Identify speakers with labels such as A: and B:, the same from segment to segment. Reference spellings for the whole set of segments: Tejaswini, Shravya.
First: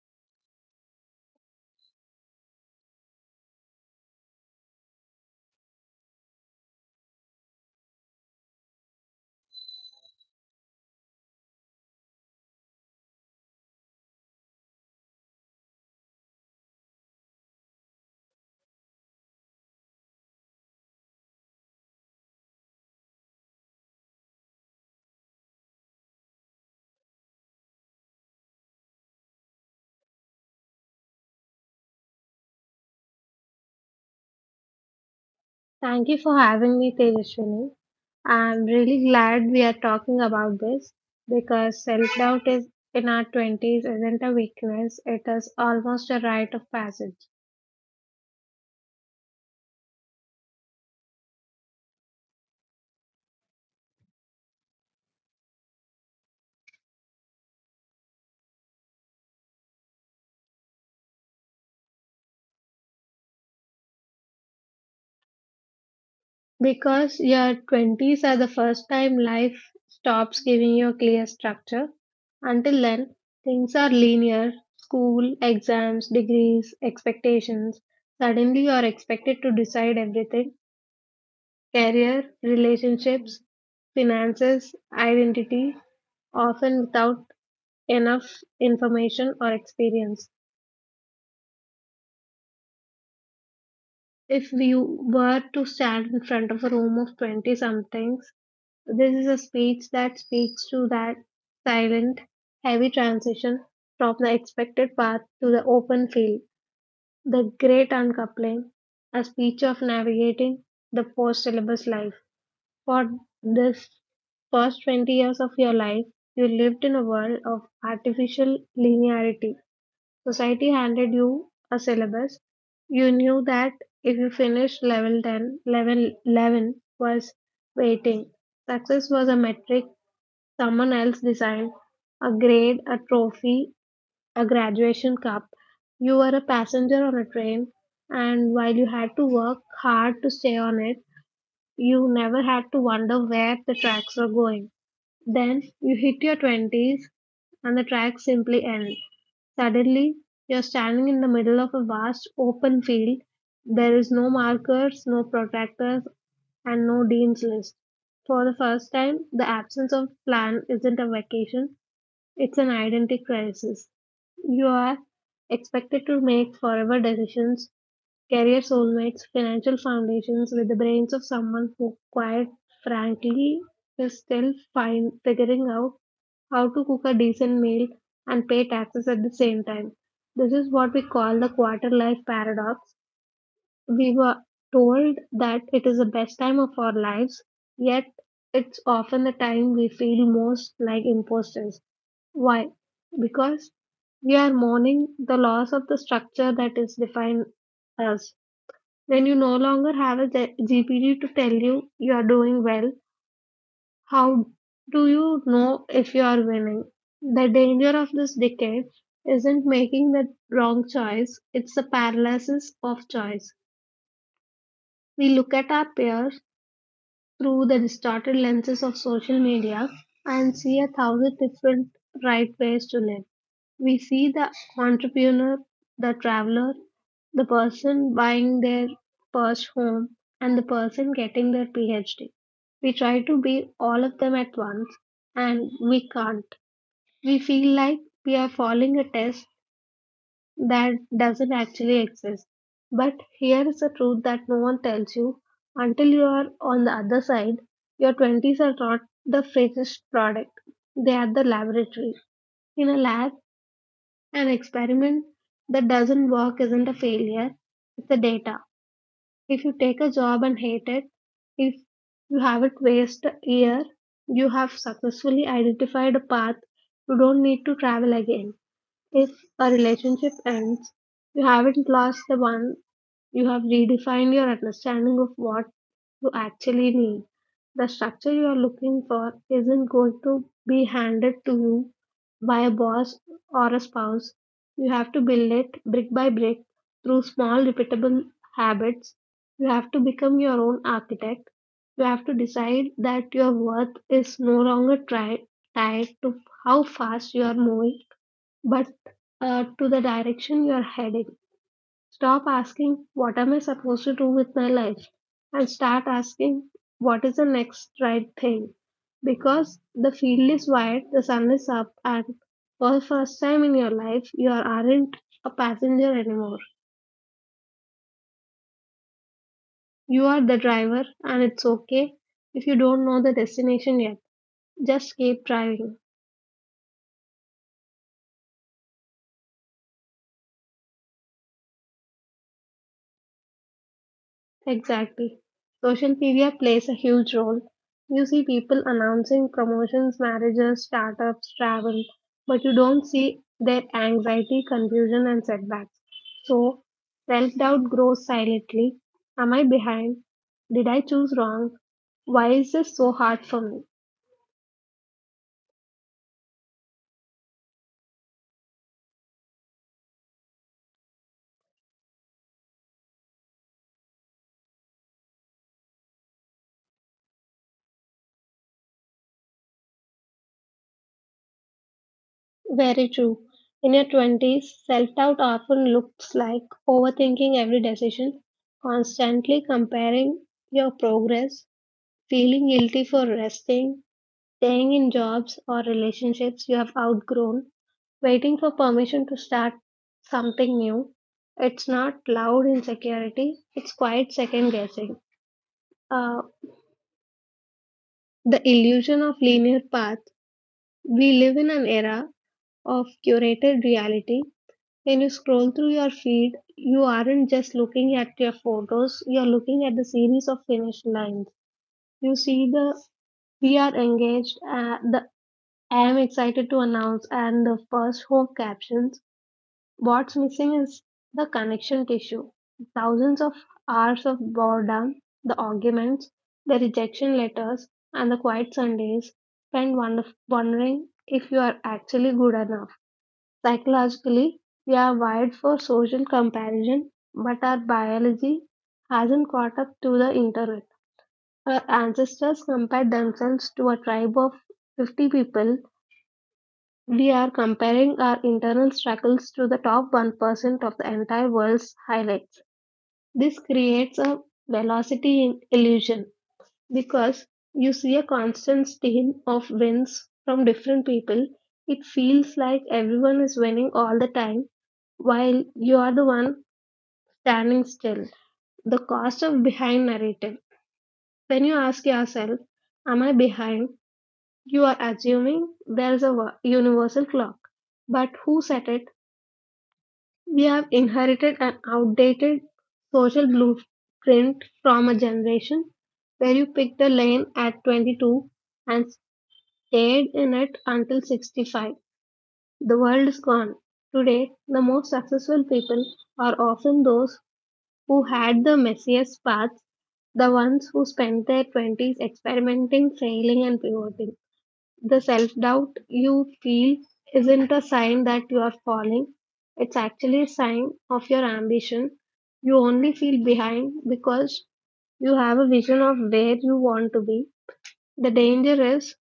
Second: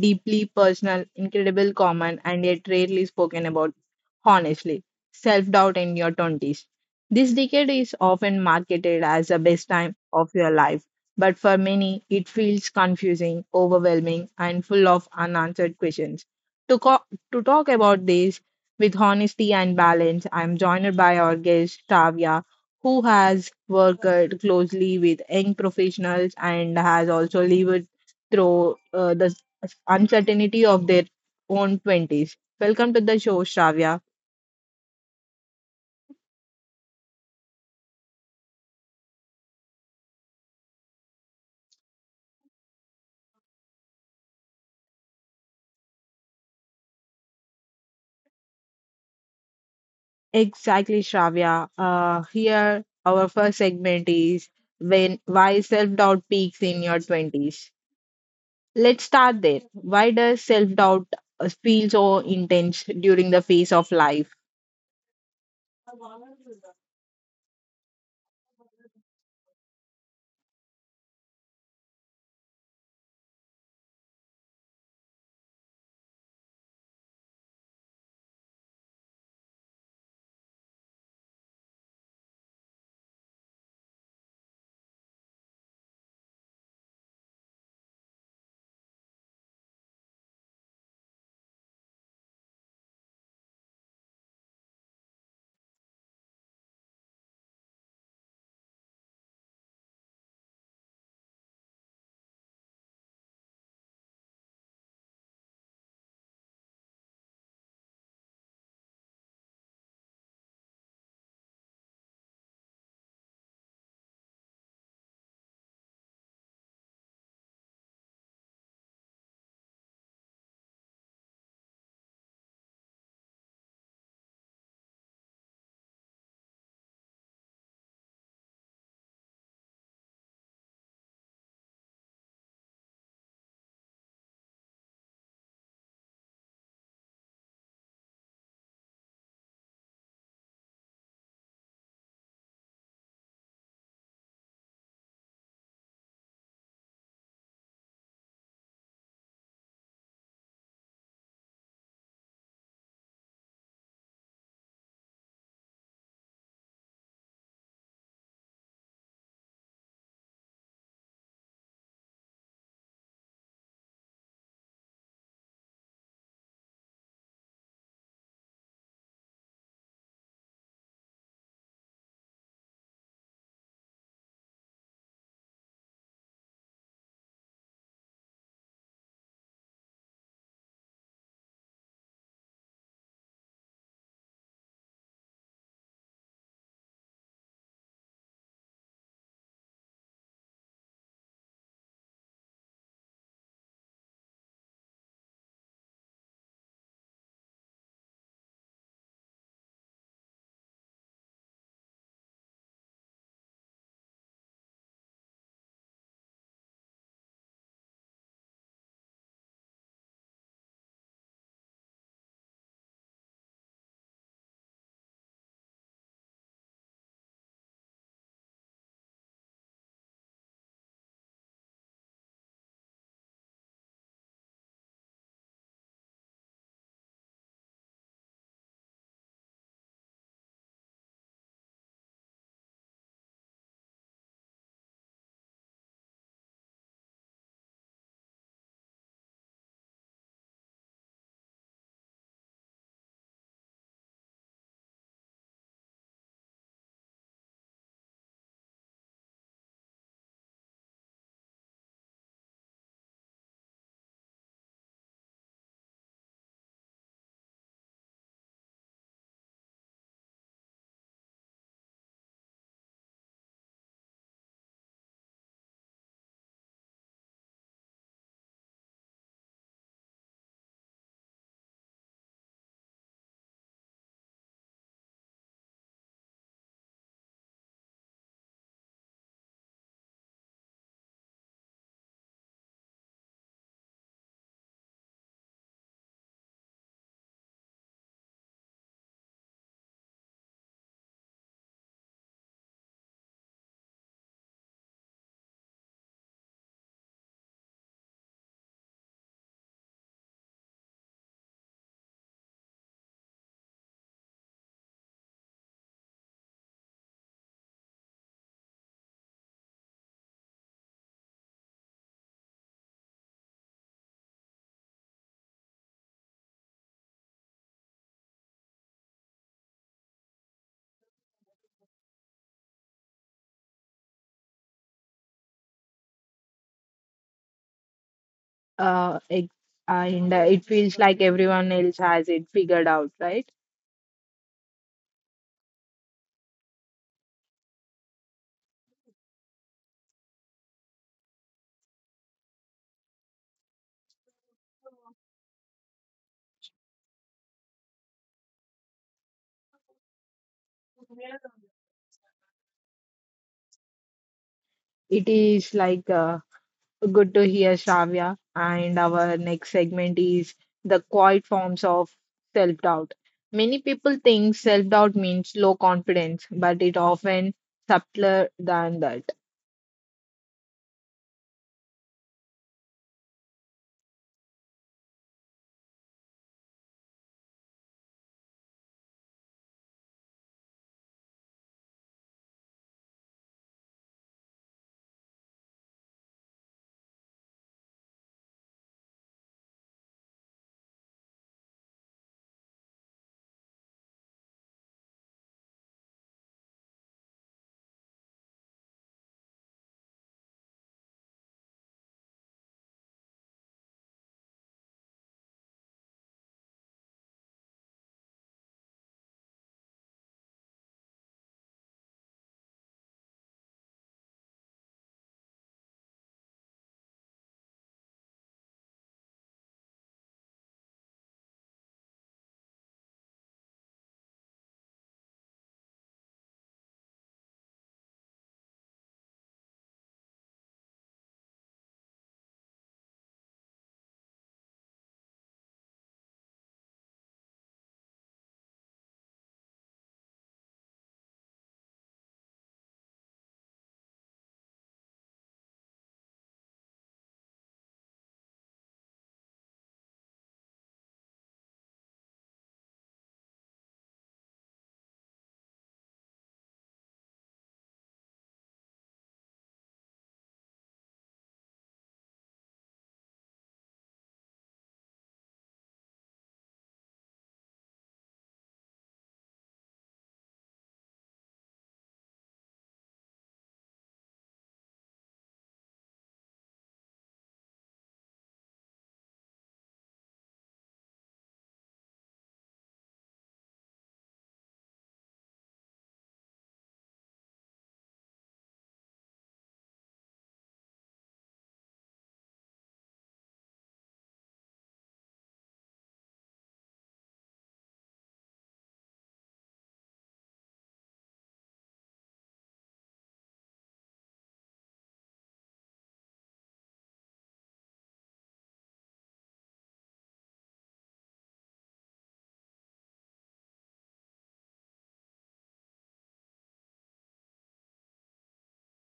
A: deeply personal, incredible, common, and yet rarely spoken about honestly: self doubt in your 20s. This decade is often marketed as the best time of your life, but for many, it feels confusing, overwhelming, and full of unanswered questions. To, co- to talk about this with honesty and balance, I'm joined by our guest, Tavia, who has worked closely with young professionals and has also lived through the uncertainty of their own 20s. Welcome to the show, Shravya.
B: Thank you for having me, Tejaswini. I'm really glad we are talking about this because self doubt is in our 20s isn't a weakness, it is almost a rite of passage.
A: Exactly, Shravya. Here, our first segment is when why self-doubt peaks in your 20s. Let's start there. Why does self-doubt feel so intense during the phase of life?
B: Because your 20s are the first time life stops giving you a clear structure. Until then, things are linear school, exams, degrees, expectations. Suddenly, you are expected to decide everything. Career, relationships, finances, identity, often without enough information or experience. If we were to stand in front of a room of 20 somethings, this is a speech that speaks to that silent, heavy transition from the expected path to the open field, the great uncoupling, a speech of navigating the post syllabus life. For this first 20 years of your life, you lived in a world of artificial linearity. Society handed you a syllabus. You knew that if you finished level 10, level 11 was waiting. Success was a metric someone else designed, a grade, a trophy, a graduation cup. You were a passenger on a train, and while you had to work hard to stay on it, you never had to wonder where the tracks were going. Then you hit your 20s and the tracks simply end. Suddenly, you're standing in the middle of a vast open field. There is no markers, no protractors, and no dean's list. For the first time, the absence of plan isn't a vacation, it's an identity crisis. You are expected to make forever decisions. Career soulmates, financial foundations with the brains of someone who, quite frankly, is still fine figuring out how to cook a decent meal and pay taxes at the same time. This is what we call the quarter life paradox. We were told that it is the best time of our lives, yet it's often the time we feel most like imposters. Why? Because we are mourning the loss of the structure that is defined us. When you no longer have a GPD to tell you you are doing well, how do you know if you are winning? The danger of this decade isn't making the wrong choice, it's the paralysis of choice. We look at our peers through the distorted lenses of social media and see a thousand different right ways to live. We see the entrepreneur, the traveler, the person buying their first home, and the person getting their PhD. We try to be all of them at once and we can't. We feel like we are following a test that doesn't actually exist. But here is a truth that no one tells you until you are on the other side. Your 20s are not the finished product, they are the laboratory. In a lab, an experiment that doesn't work isn't a failure, it's the data. If you take a job and hate it, if you haven't wasted a year, you have successfully identified a path you don't need to travel again. If a relationship ends, you haven't lost the one, you have redefined your understanding of what you actually need. The structure you are looking for isn't going to be handed to you by a boss or a spouse. You have to build it brick by brick through small, repeatable habits. You have to become your own architect. You have to decide that your worth is no longer tied to how fast you are moving but to the direction you are heading. Stop asking, what am I supposed to do with my life? And start asking, what is the next right thing? Because the field is wide, the sun is up, and for the first time in your life, aren't a passenger anymore. You are the driver, and it's okay if you don't know the destination yet. Just keep driving.
A: Uh, ex- and it feels like everyone else has it figured out, right?
B: Exactly. Social media plays a huge role. You see people announcing promotions, marriages, startups, travel, but you don't see their anxiety, confusion, and setbacks. So self doubt grows silently. Am I behind? Did I choose wrong? Why is this so hard for me?
A: It is like good to hear, Shravya. And our next segment is the quiet forms of self doubt. Many people think self doubt means low confidence, but it often subtler than that.
B: Very true. In your 20s, self doubt often looks like overthinking every decision, constantly comparing your progress. Feeling guilty for resting, staying in jobs or relationships you have outgrown, waiting for permission to start something new. It's not loud insecurity, it's quiet second guessing. Uh, the illusion of linear path. We live in an era of curated reality. When you scroll through your feed, you aren't just looking at your photos, you're looking at the series of finished lines. You see the we are engaged, the I am excited to announce and the first home captions. What's missing is the connection tissue. Thousands of hours of boredom, the arguments, the rejection letters, and the quiet Sundays spent wondering if you are actually good enough. Psychologically, we are wired for social comparison, but our biology hasn't caught up to the internet. Our ancestors compared themselves to a tribe of 50 people. We are comparing our internal struggles to the top 1% of the entire world's highlights. This creates a velocity illusion because you see a constant stream of wins from different people. It feels like everyone is winning all the time while you are the one standing still. The cost of behind narrative. When you ask yourself, am I behind? You are assuming there is a universal clock. But who set it? We have inherited an outdated social blueprint from a generation where you picked a lane at 22 and stayed in it until 65. The world is gone. Today, the most successful people are often those who had the messiest paths, the ones who spent their 20s experimenting, failing, and pivoting. The self doubt you feel isn't a sign that you are falling, it's actually a sign of your ambition. You only feel behind because you have a vision of where you want to be. The danger is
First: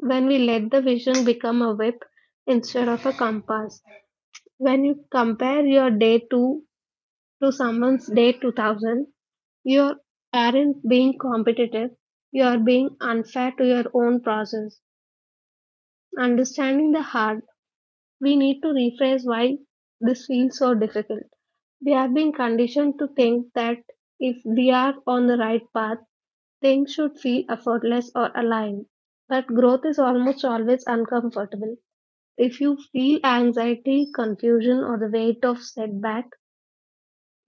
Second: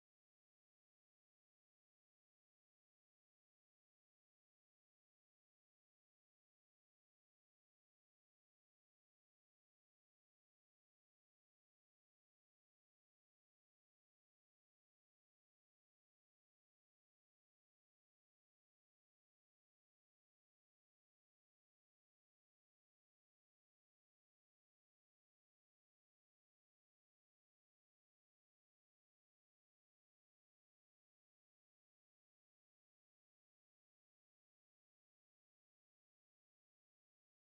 B: when we let the vision become a whip instead of a compass. When you compare your day two to someone's day 2000, you aren't being competitive, you are being unfair to your own process. Understanding the hard. We need to rephrase why this feels so difficult. We have been conditioned to think that if we are on the right path, things should feel effortless or aligned. But growth is almost always uncomfortable. If you feel anxiety, confusion, or the weight of setback,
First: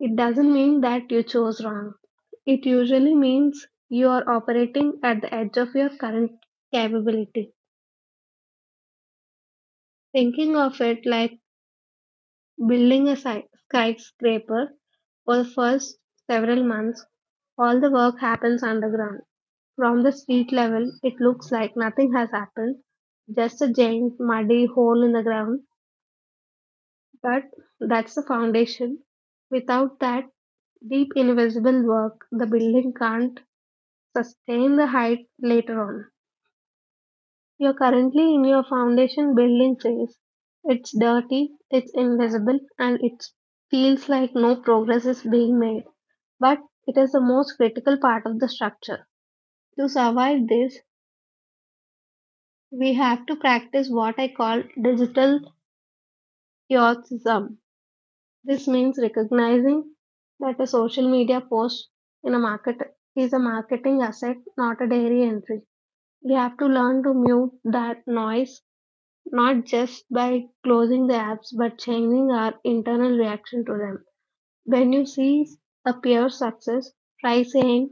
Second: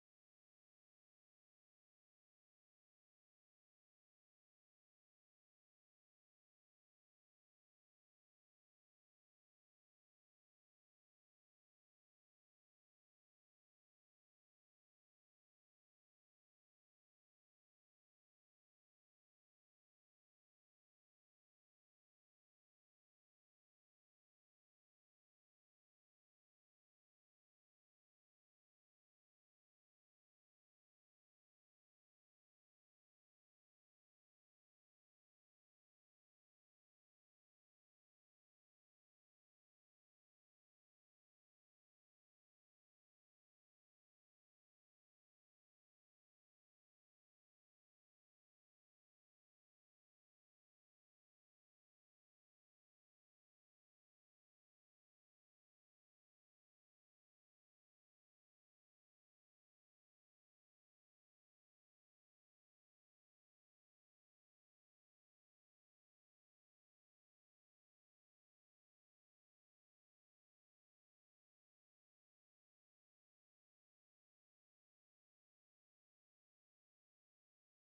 B: it doesn't mean that you chose wrong. It usually means you are operating at the edge of your current capability. Thinking of it like building a skyscraper for the first several months, all the work happens underground. From the street level, it looks like nothing has happened, just a giant muddy hole in the ground. But that's the foundation. Without that deep invisible work, the building can't sustain the height later on. You're currently in your foundation building phase. It's dirty, it's invisible, and it feels like no progress is being made, but it is the most critical part of the structure. To survive this, we have to practice what I call digital heroism. This means recognizing that a social media post in a market is a marketing asset, not a dairy entry. We have to learn to mute that noise, not just by closing the apps, but changing our internal reaction to them. When you see a peer success, try saying,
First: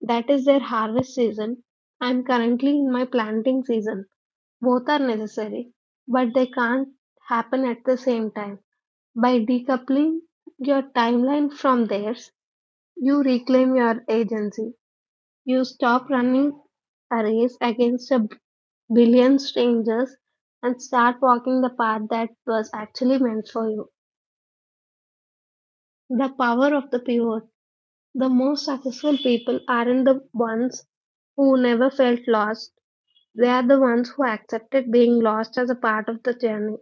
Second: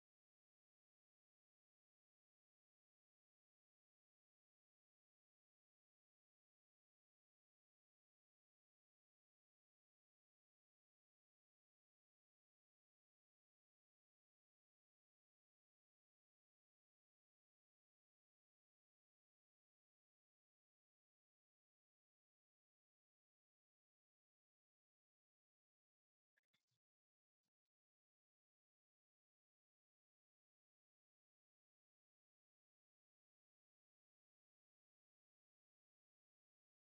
B: that is their harvest season. I am currently in my planting season. Both are necessary, but they can't happen at the same time. By decoupling your timeline from theirs, you reclaim your agency. You stop running a race against a billion strangers and start walking the path that was actually meant for you. The power of the pivot. The most successful people aren't the ones who never felt lost. They are the ones who accepted being lost as a part of the journey.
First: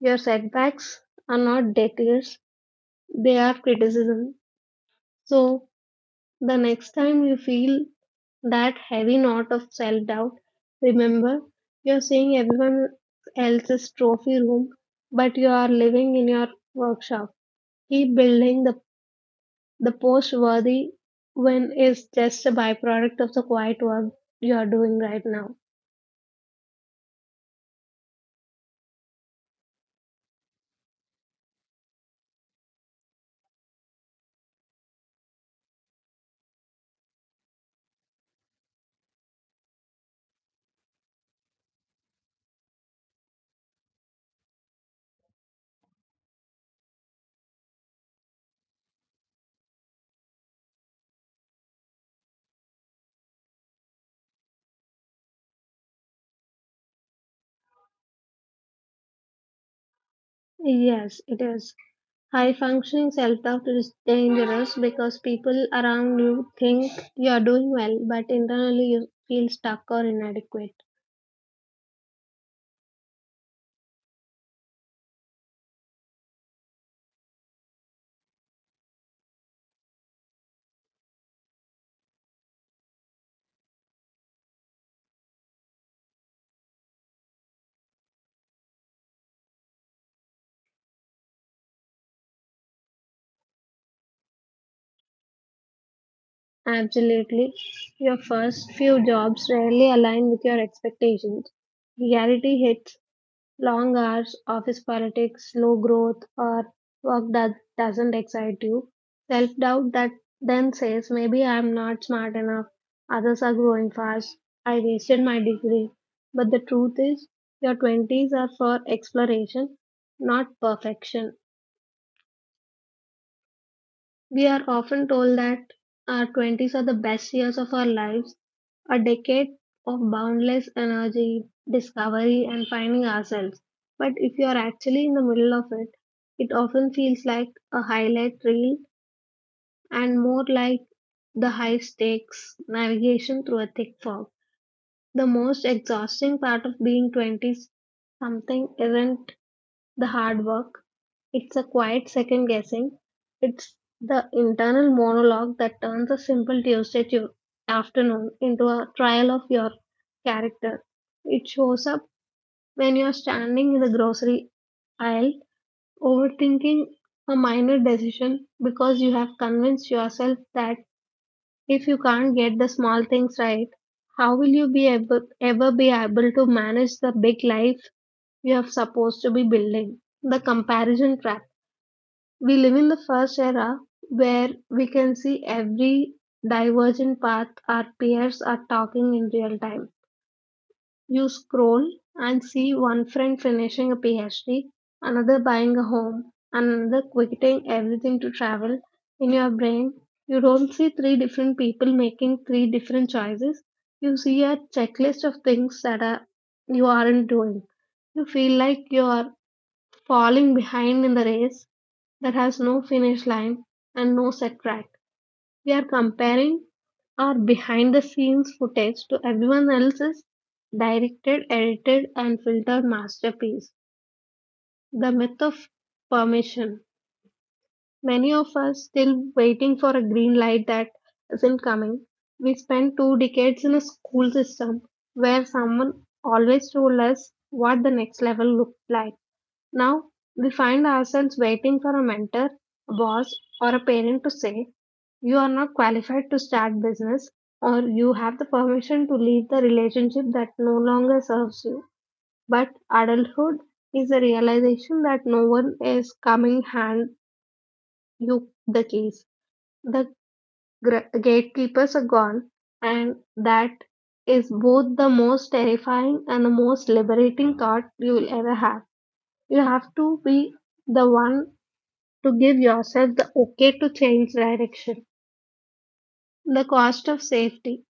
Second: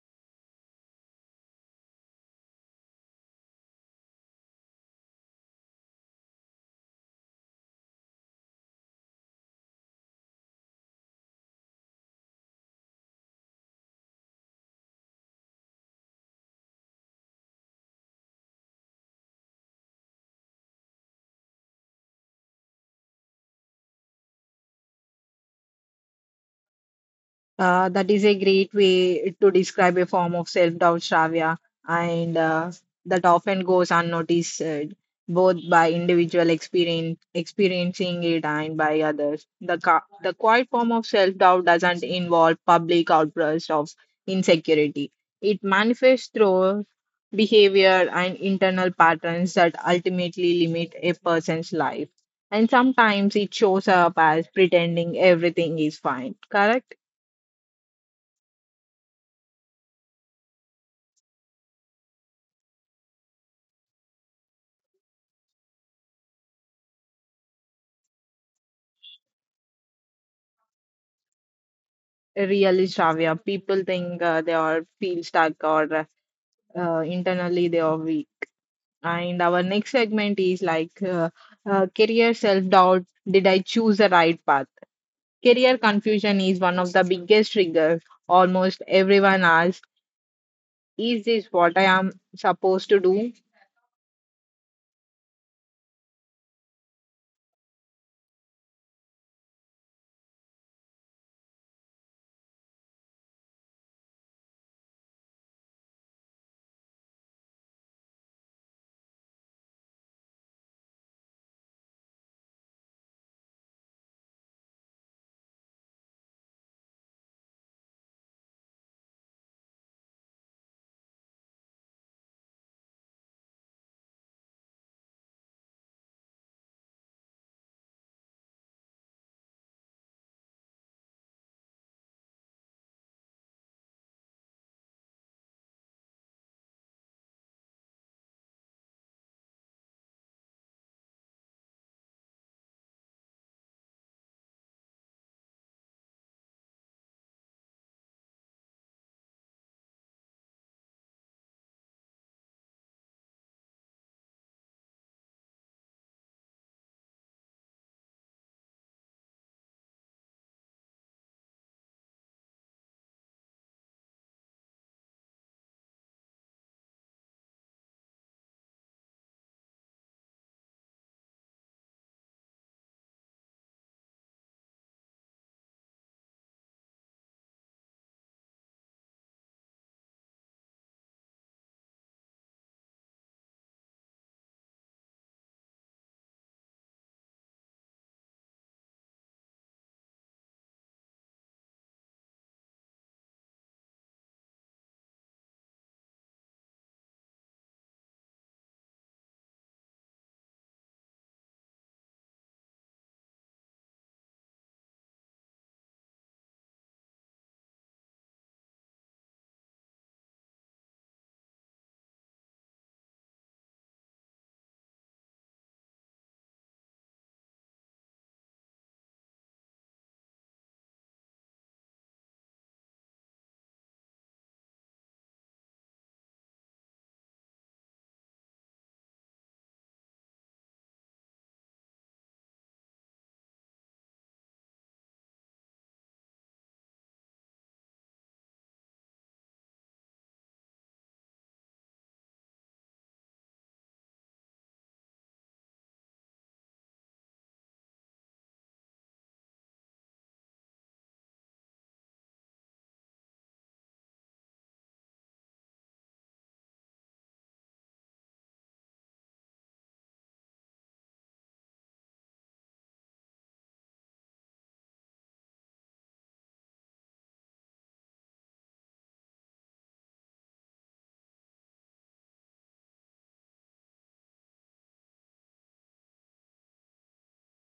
B: Your setbacks are not detours, they are criticism. So, the next time you feel that heavy knot of self doubt, remember you're seeing everyone else's trophy room, but you are living in your workshop. Keep building. The post worthy win is just a byproduct of the quiet work you are doing right now.
A: That is a great way to describe a form of self-doubt, Shravya, and that often goes unnoticed both by individual experience experiencing it and by others. The quiet form of self-doubt doesn't involve public outbursts of insecurity. It manifests through behavior and internal patterns that ultimately limit a person's life. And sometimes it shows up as pretending everything is fine. Correct?
B: Yes, it is. High-functioning self-doubt is dangerous because people around you think you are doing well, but internally you feel stuck or inadequate.
A: Really, Shravya, people think they are feel stuck or internally they are weak. And our next segment is like career self-doubt. Did I choose the right path? Career confusion is one of the biggest triggers. Almost everyone asks, "Is this what I am supposed to do?"
B: Absolutely. Your first few jobs rarely align with your expectations. Reality hits. Long hours, office politics, slow growth, or work that doesn't excite you. Self doubt that then says, maybe I'm not smart enough, others are growing fast, I wasted my degree. But the truth is, your 20s are for exploration, not perfection. We are often told that our 20s are the best years of our lives, a decade of boundless energy, discovery, and finding ourselves. But if you are actually in the middle of it, it often feels like a highlight reel and more like the high stakes navigation through a thick fog. The most exhausting part of being 20 something isn't the hard work. It's a quiet second guessing. It's the internal monologue that turns a simple afternoon into a trial of your character. It shows up when you're standing in the grocery aisle overthinking a minor decision because you have convinced yourself that if you can't get the small things right, how will you ever be able to manage the big life you are supposed to be building? The comparison trap. We live in the first era where we can see every divergent path our peers are talking in real time. You scroll and see one friend finishing a PhD, another buying a home, another quitting everything to travel. In your brain, you don't see three different people making three different choices. You see a checklist of things that are you aren't doing. You feel like you are falling behind in the race that has no finish line and no set track. We are comparing our behind the scenes footage to everyone else's directed, edited, and filtered masterpiece. The myth of permission. Many of us still waiting for a green light that isn't coming. We spent two decades in a school system where someone always told us what the next level looked like. Now we find ourselves waiting for a mentor, a boss, or a parent to say, "You are not qualified to start business," or "you have the permission to leave the relationship that no longer serves you." But adulthood is the realization that no one is coming hand you the keys. The gatekeepers are gone, and that is both the most terrifying and the most liberating thought you will ever have. You have to be the one to give yourself the okay to change direction. The cost of safety.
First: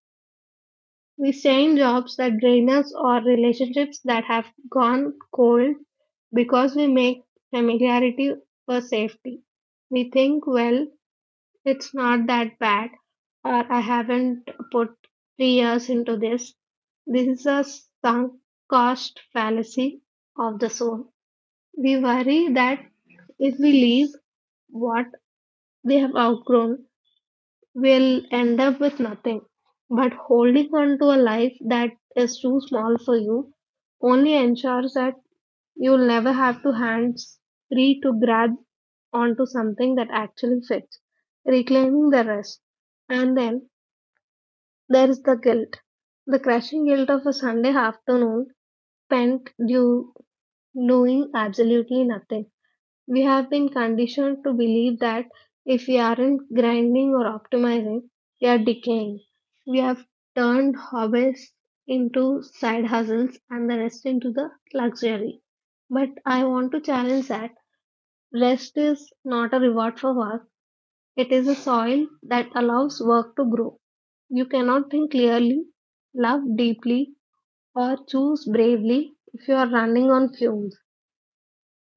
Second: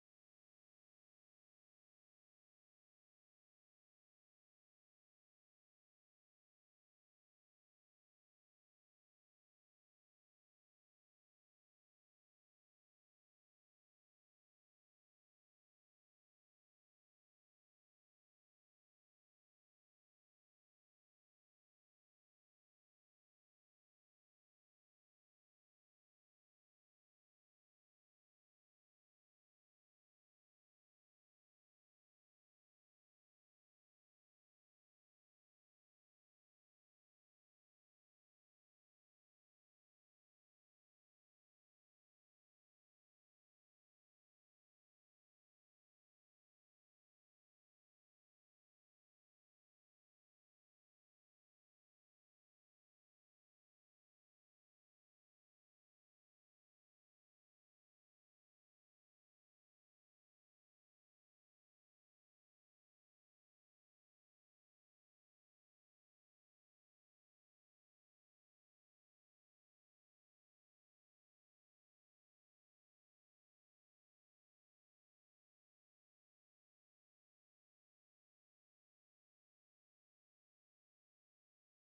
B: We stay in jobs that drain us or relationships that have gone cold because we make familiarity for safety. We think, well, it's not that bad, or I haven't put 3 years into this. This is a sunk cost fallacy of the soul. We worry that if we leave what we have outgrown, will end up with nothing. But holding on to a life that is too small for you only ensures that you'll never have to hands free to grab onto something that actually fits, reclaiming the rest. And then there is the guilt, the crushing guilt of a Sunday afternoon spent do, doing absolutely nothing. We have been conditioned to believe that if we aren't grinding or optimizing, we are decaying. We have turned hobbies into side hustles and the rest into the luxury. But I want to challenge that rest is not a reward for work, it is a soil that allows work to grow. You cannot think clearly, love deeply, or choose bravely if you are running on fumes.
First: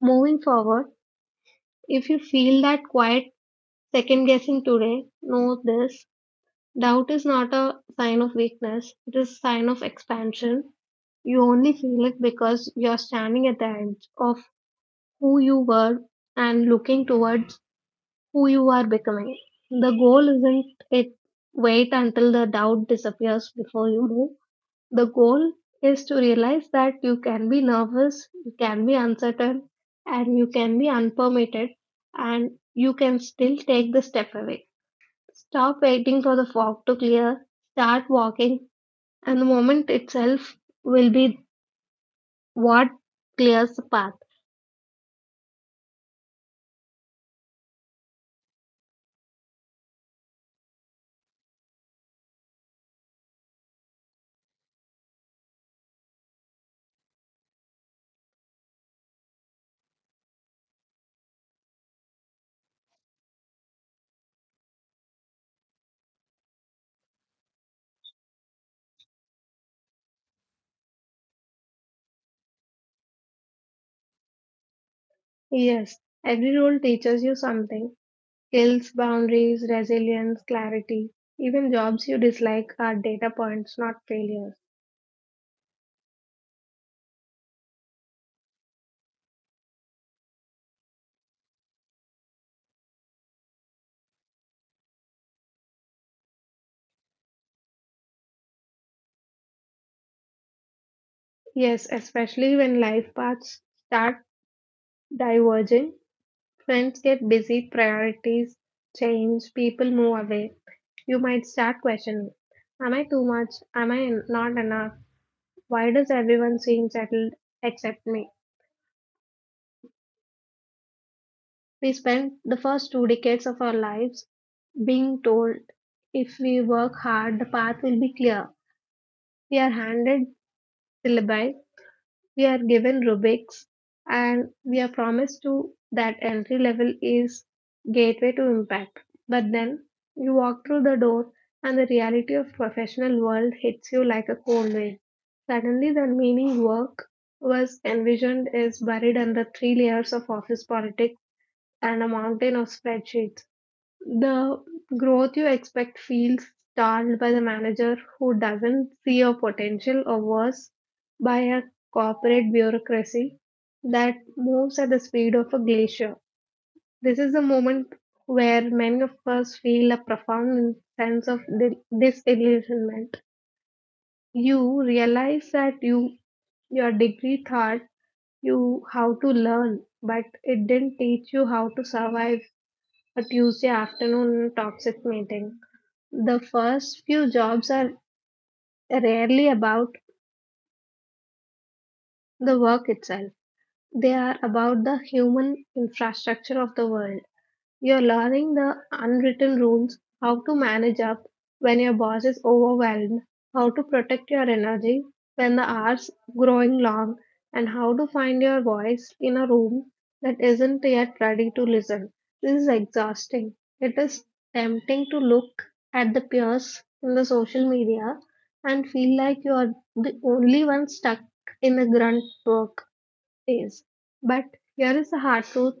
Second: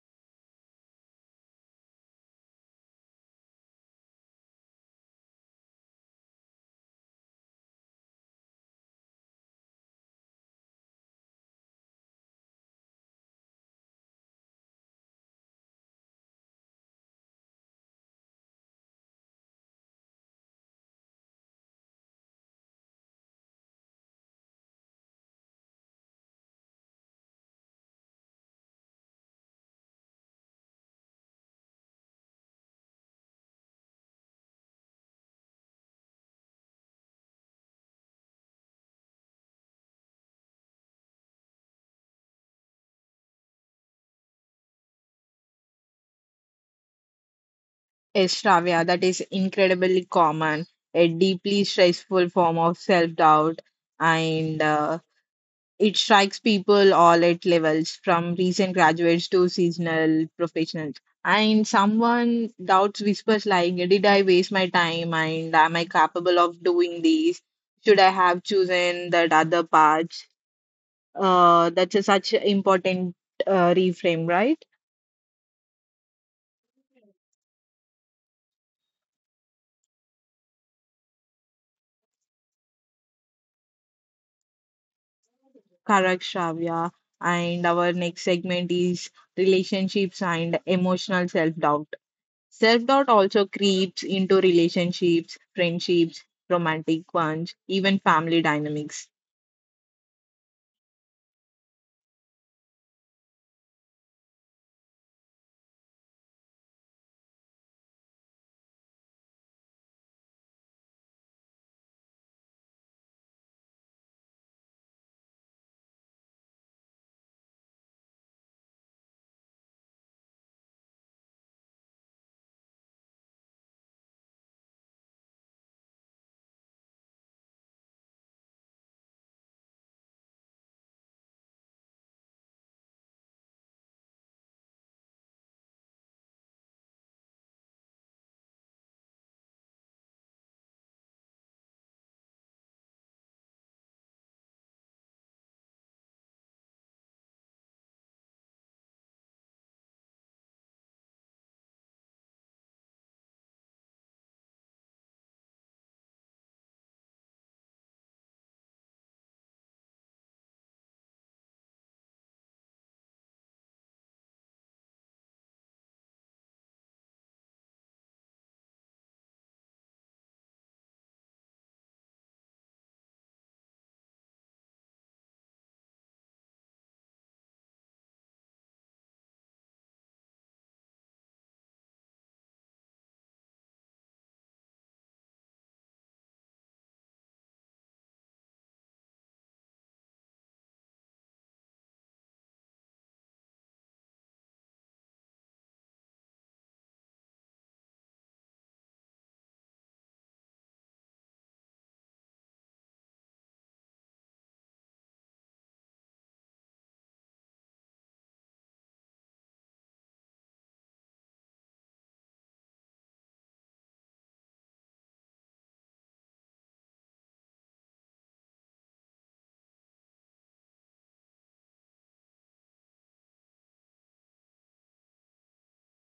B: Moving forward, if you feel that quiet second guessing today, know this doubt is not a sign of weakness, it is a sign of expansion. You only feel it because you're standing at the edge of who you were and looking towards who you are becoming. The goal isn't it wait until the doubt disappears before you move. The goal is to realize that you can be nervous, you can be uncertain, and you can be unpermitted, and you can still take the step away. Stop waiting for the fog to clear, start walking, and the moment itself will be what clears the path.
A: Yes, Shravya, that is incredibly common, a deeply stressful form of self-doubt, and it strikes people all at levels, from recent graduates to seasonal professionals. And someone doubts whispers like, "Did I waste my time? And am I capable of doing these? Should I have chosen that other path?" That's a such important reframe, right?
B: Yes, every role teaches you something: skills, boundaries, resilience, clarity. Even jobs you dislike are data points, not failures.
A: Correct, Shravya. And our next segment is relationships and emotional self doubt. Self doubt also creeps into relationships, friendships, romantic ones, even family dynamics.
B: Yes, especially when life paths start diverging, friends get busy, priorities change, people move away. You might start questioning, "Am I too much? Am I not enough? Why does everyone seem settled except me?" We spent the first two decades of our lives being told if we work hard, the path will be clear. We are handed syllabi, we are given rubrics, and we are promised to that entry level is gateway to impact. But then you walk through the door and the reality of professional world hits you like a cold wave. Suddenly the meaning work was envisioned is buried under three layers of office politics and a mountain of spreadsheets. The growth you expect feels stalled by the manager who doesn't see your potential, or worse, by a corporate bureaucracy that moves at the speed of a glacier. This is the moment where many of us feel a profound sense of disillusionment. You realize that you your degree taught you how to learn, but it didn't teach you how to survive a Tuesday afternoon toxic meeting. The first few jobs are rarely about the work itself. They are about the human infrastructure of the world. You're learning the unwritten rules, how to manage up when your boss is overwhelmed, how to protect your energy when the hours growing long, and how to find your voice in a room that isn't yet ready to listen. This is exhausting. It is tempting to look at the peers in the social media and feel like you are the only one stuck in the grunt work phase. But here is the hard truth:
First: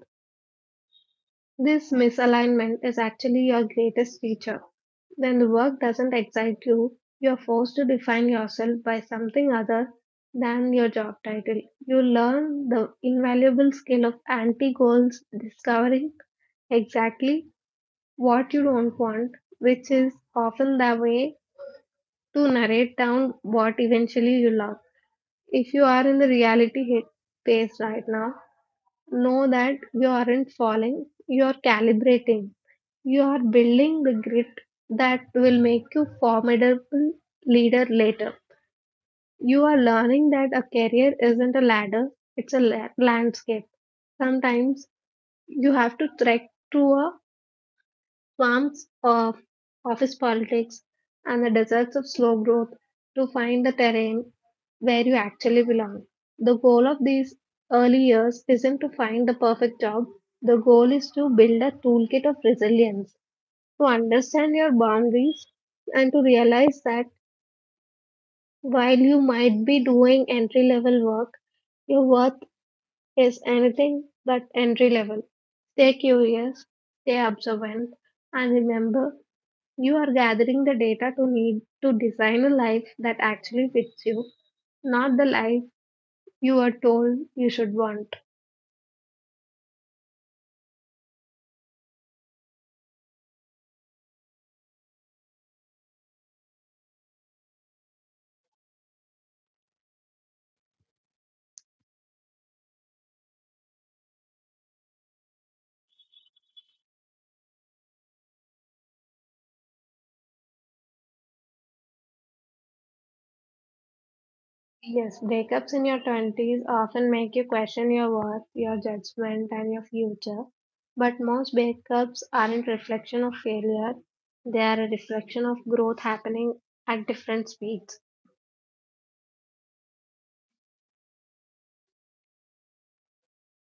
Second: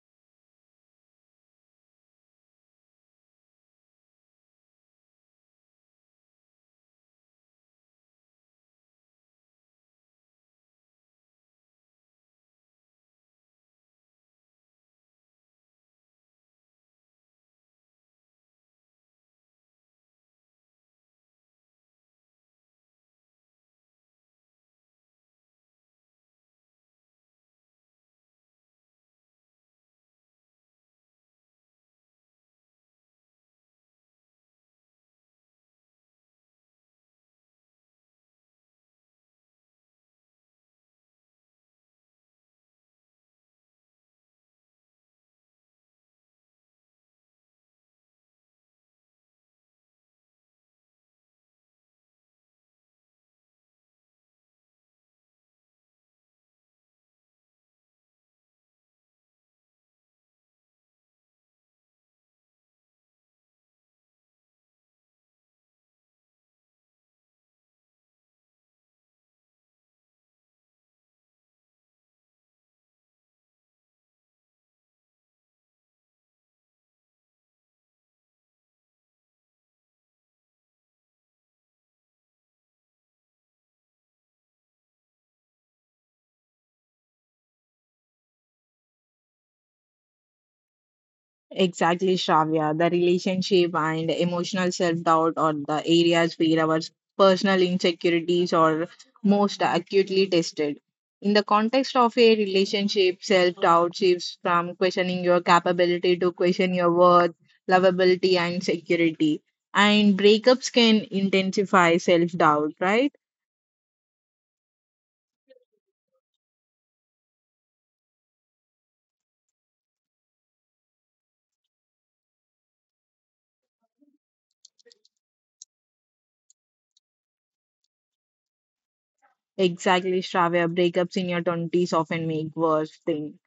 B: this misalignment is actually your greatest teacher. When the work doesn't excite you, you're forced to define yourself by something other than your job title. You learn the invaluable skill of anti goals, discovering exactly what you don't want, which is often the way to narrate down what eventually you love. If you are in the reality hit phase right now, know that you aren't falling, you are calibrating. You are building the grit that will make you formidable leader later. You are learning that a career isn't a ladder, it's a landscape. Sometimes you have to trek through a swamps of office politics, and the deserts of slow growth to find the terrain where you actually belong. The goal of these early years isn't to find the perfect job, the goal is to build a toolkit of resilience, to understand your boundaries, and to realize that while you might be doing entry level work, your worth is anything but entry level. Stay curious, stay observant, and remember you are gathering the data to need to design a life that actually fits you, not the life you were told you should want.
A: Exactly, Shravya. The relationship and emotional self doubt are the areas where our personal insecurities are most acutely tested. In the context of a relationship, self doubt shifts from questioning your capability to question your worth, lovability, and security. And breakups can intensify self doubt, right?
B: Yes, breakups in your 20s often make you question your worth, your judgment, and your future. But most breakups aren't reflection of failure. They are a reflection of growth happening at different speeds.
A: Exactly, Shravya. Breakups in your 20s often make worse thing.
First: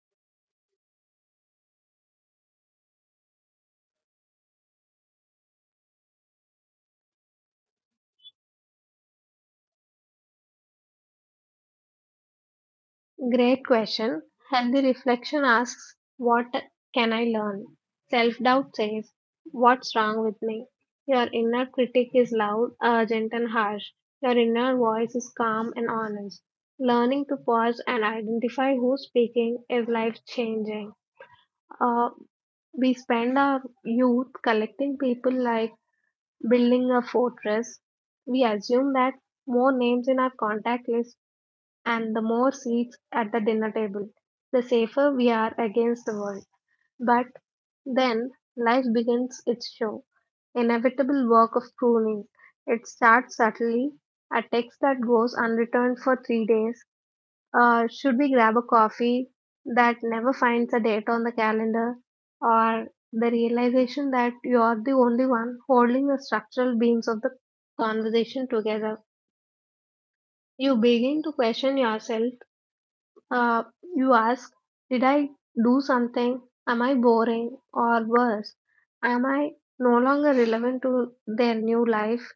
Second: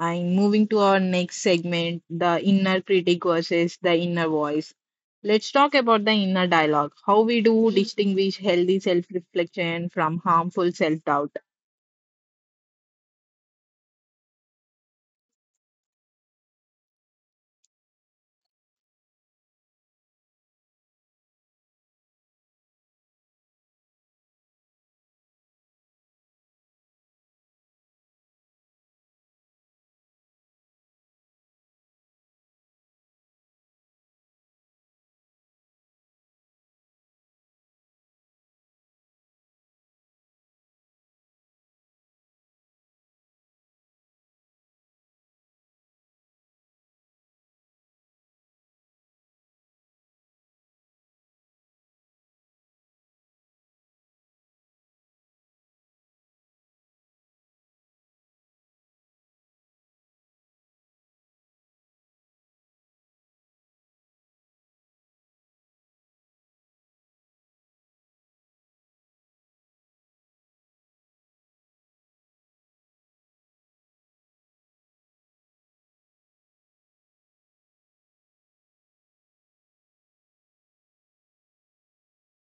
A: Am moving to our next segment, the inner critic versus the inner voice. Let's talk about the inner dialogue, how we do distinguish healthy self-reflection from harmful self-doubt.
B: Great question. Healthy reflection asks, "What can I learn?" Self doubt says, "What's wrong with me?" Your inner critic is loud, urgent, and harsh. Your inner voice is calm and honest. Learning to pause and identify who's speaking is life changing. Uh, we spend our youth collecting people like building a fortress. We assume that more names in our contact list and the more seats at the dinner table, the safer we are against the world. But then life begins its show, inevitable work of pruning. It starts subtly, a text that goes unreturned for 3 days. Should we grab a coffee that never finds a date on the calendar? Or the realization that you're the only one holding the structural beams of the conversation together. You begin to question yourself uh, you ask, "Did I do something? Am I boring? Or worse, am I no longer relevant to their new life?"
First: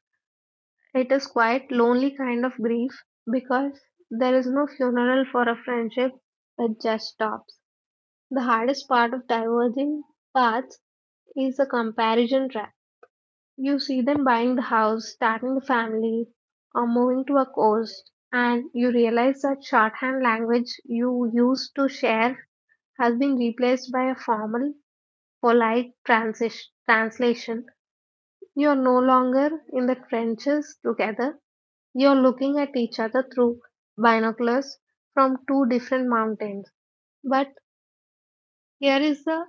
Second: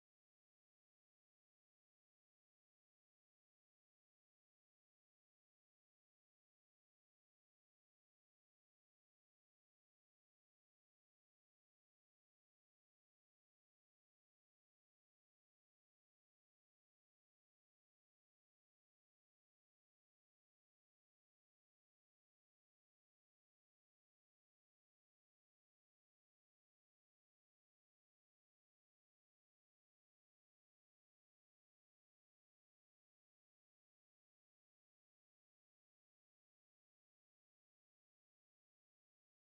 B: It is quite lonely kind of grief because there is no funeral for a friendship, it just stops. The hardest part of diverging paths is the comparison trap. You see them buying the house, starting the family, or moving to a coast, and you realize that shorthand language you used to share has been replaced by a formal, polite translation. You're no longer in the trenches together, you're looking at each other through binoculars from two different mountains. But here is the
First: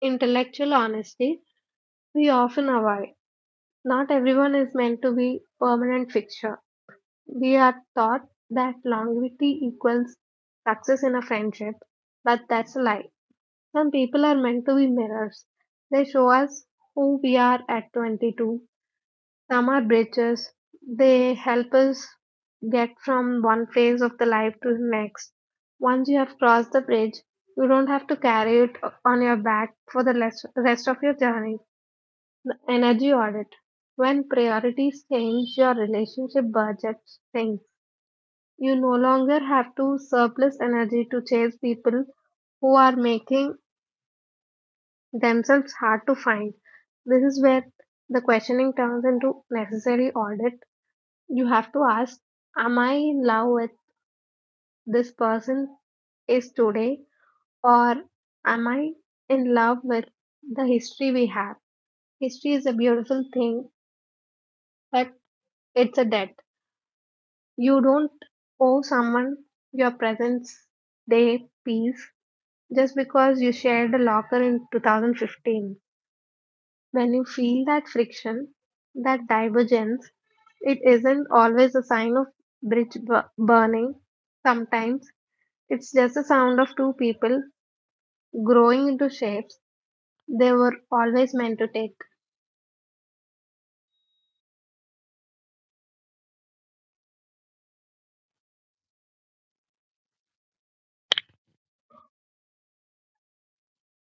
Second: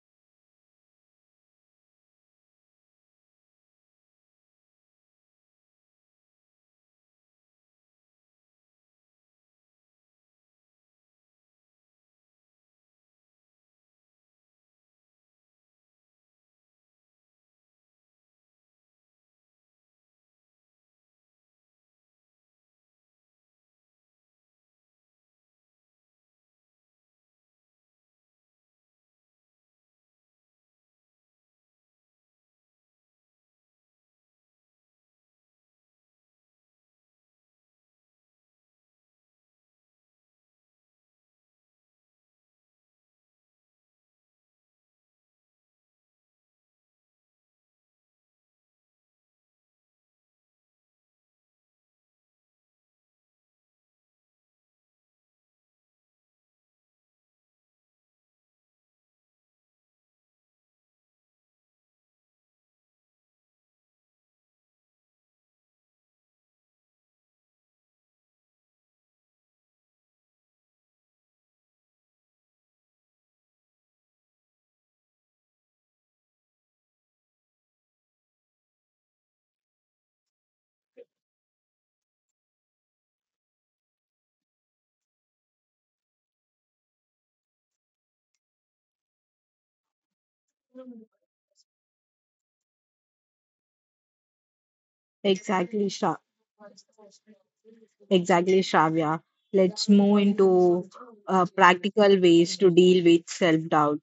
B: intellectual honesty we often avoid. Not everyone is meant to be permanent fixture. We are taught that longevity equals success in a friendship, but that's a lie. Some people are meant to be mirrors. They show us who we are at 22. Some are bridges. They help us get from one phase of the life to the next. Once you have crossed the bridge, you don't have to carry it on your back for the rest of your journey. The energy audit. When priorities change, your relationship budget sinks. You no longer have to surplus energy to chase people who are making themselves hard to find. This is where the questioning turns into necessary audit. You have to ask, "Am I in love with this person is today, or am I in love with the history we have?" History is a beautiful thing, but it's a debt. You don't owe someone your presence, day, peace just because you shared a locker in 2015. When you feel that friction, that divergence, it isn't always a sign of burning. Sometimes it's just a sound of two people growing into shapes they were always meant to take.
A: Exactly, Shra- exactly, Shravya. Let's move into practical ways to deal with self-doubt.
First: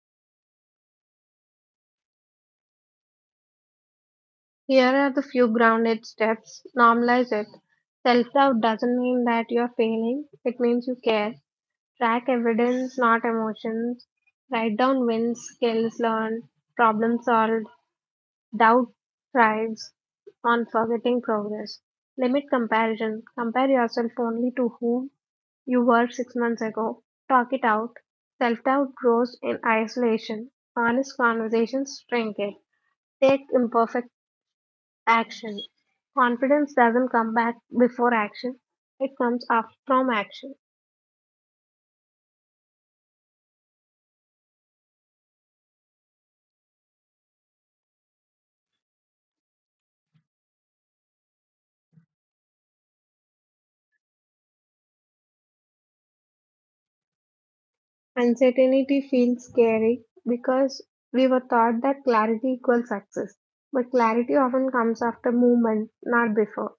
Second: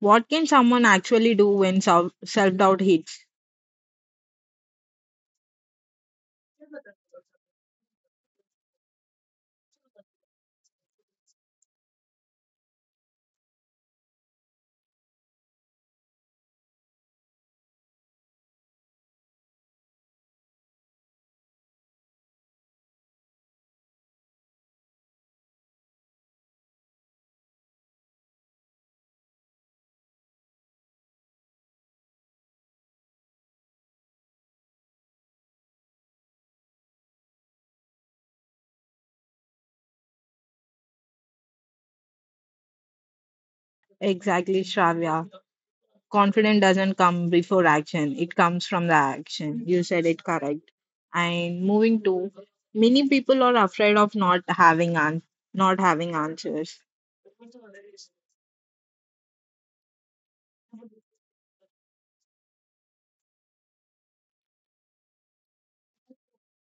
A: What can someone actually do when self-doubt hits?
B: Here are the few grounded steps. Normalize it. Self doubt doesn't mean that you're failing, it means you care. Track evidence, not emotions. Write down wins, skills learned, problem solved. Doubt thrives on forgetting progress. Limit comparison. Compare yourself only to whom you were 6 months ago. Talk it out. Self doubt grows in isolation. Honest conversations shrink it. Take imperfect action. Confidence doesn't come back before action, it comes up from action.
A: Exactly, Shravya. Confidence doesn't come before action, it comes from the action, you said it correct. And moving to, many people are afraid of not having answers.
B: Uncertainty feels scary because we were taught that clarity equals success. But clarity often comes after movement, not before.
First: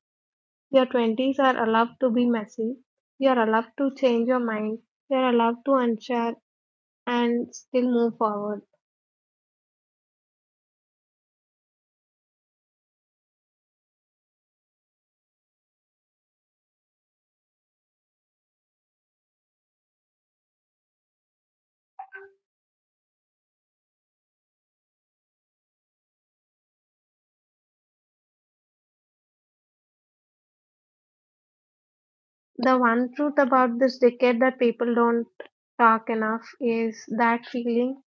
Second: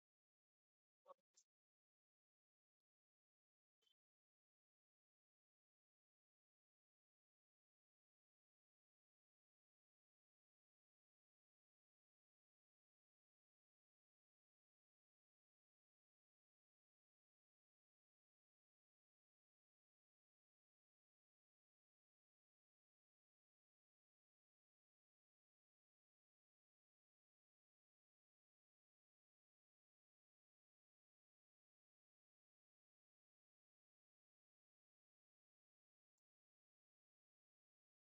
B: Your 20s are allowed to be messy. You're allowed to change your mind. You're allowed to unsure and still move forward. The one truth about this decade that people don't talk enough is that feeling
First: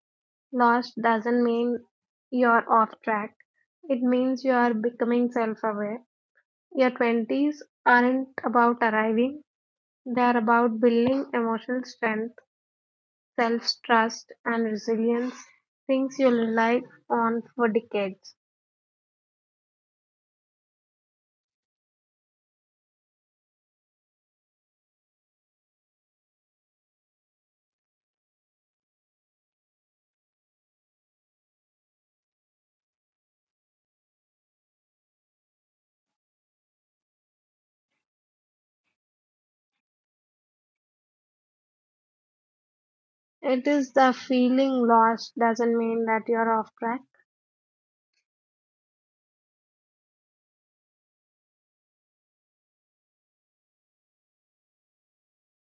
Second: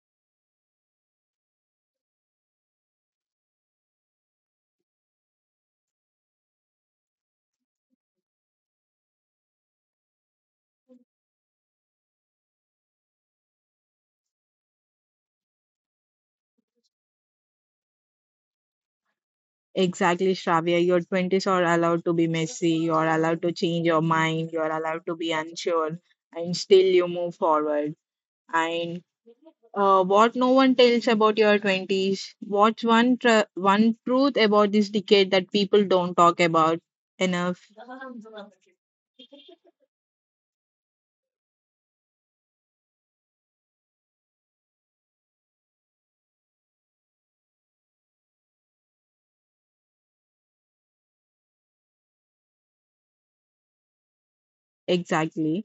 B: lost doesn't mean you're off track. It means you're becoming self aware. Your 20s aren't about arriving, they're about building emotional strength, self trust, and resilience, things you'll rely on for decades.
A: Exactly, shravya, your 20s are allowed to be messy, you are allowed to change your mind, you are allowed to be unsure and still you move forward. And what no one tells about your 20s, one truth about this decade that people don't talk about enough?
B: It is the feeling lost doesn't mean that you're off track.
A: Exactly,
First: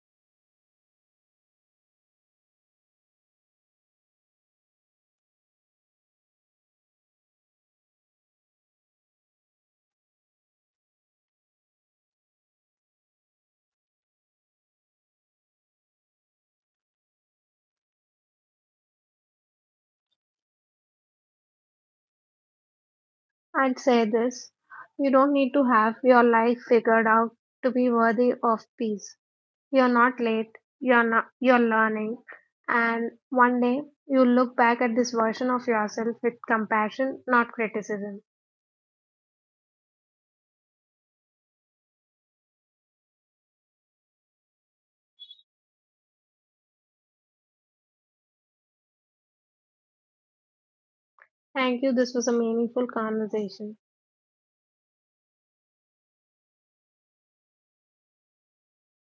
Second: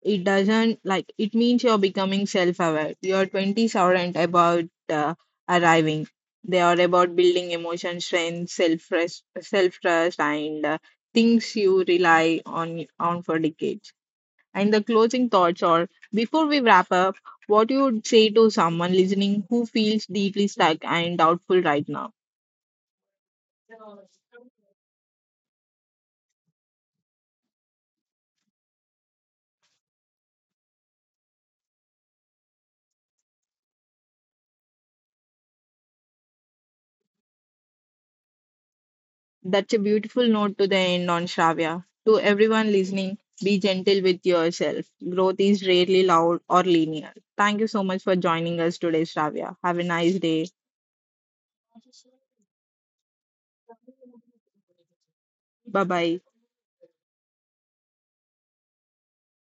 A: it doesn't like it means you're becoming self-aware. Your 20s aren't about uh, arriving, they are about building emotion strength, self-trust, and things you rely on for decades. And the closing thoughts are, before we wrap up, what you would say to someone listening who feels deeply stuck and doubtful right now?
B: I'd say this: you don't need to have your life figured out to be worthy of peace. You're not late, you're, not, you're learning, and one day you look back at this version of yourself with compassion, not criticism.
A: That's a beautiful note to the end on, Shravya. To everyone listening, be gentle with yourself. Growth is rarely loud or linear. Thank you so much for joining us today, Shravya. Have a nice day.
B: Thank you. This was a meaningful conversation.
A: Bye bye.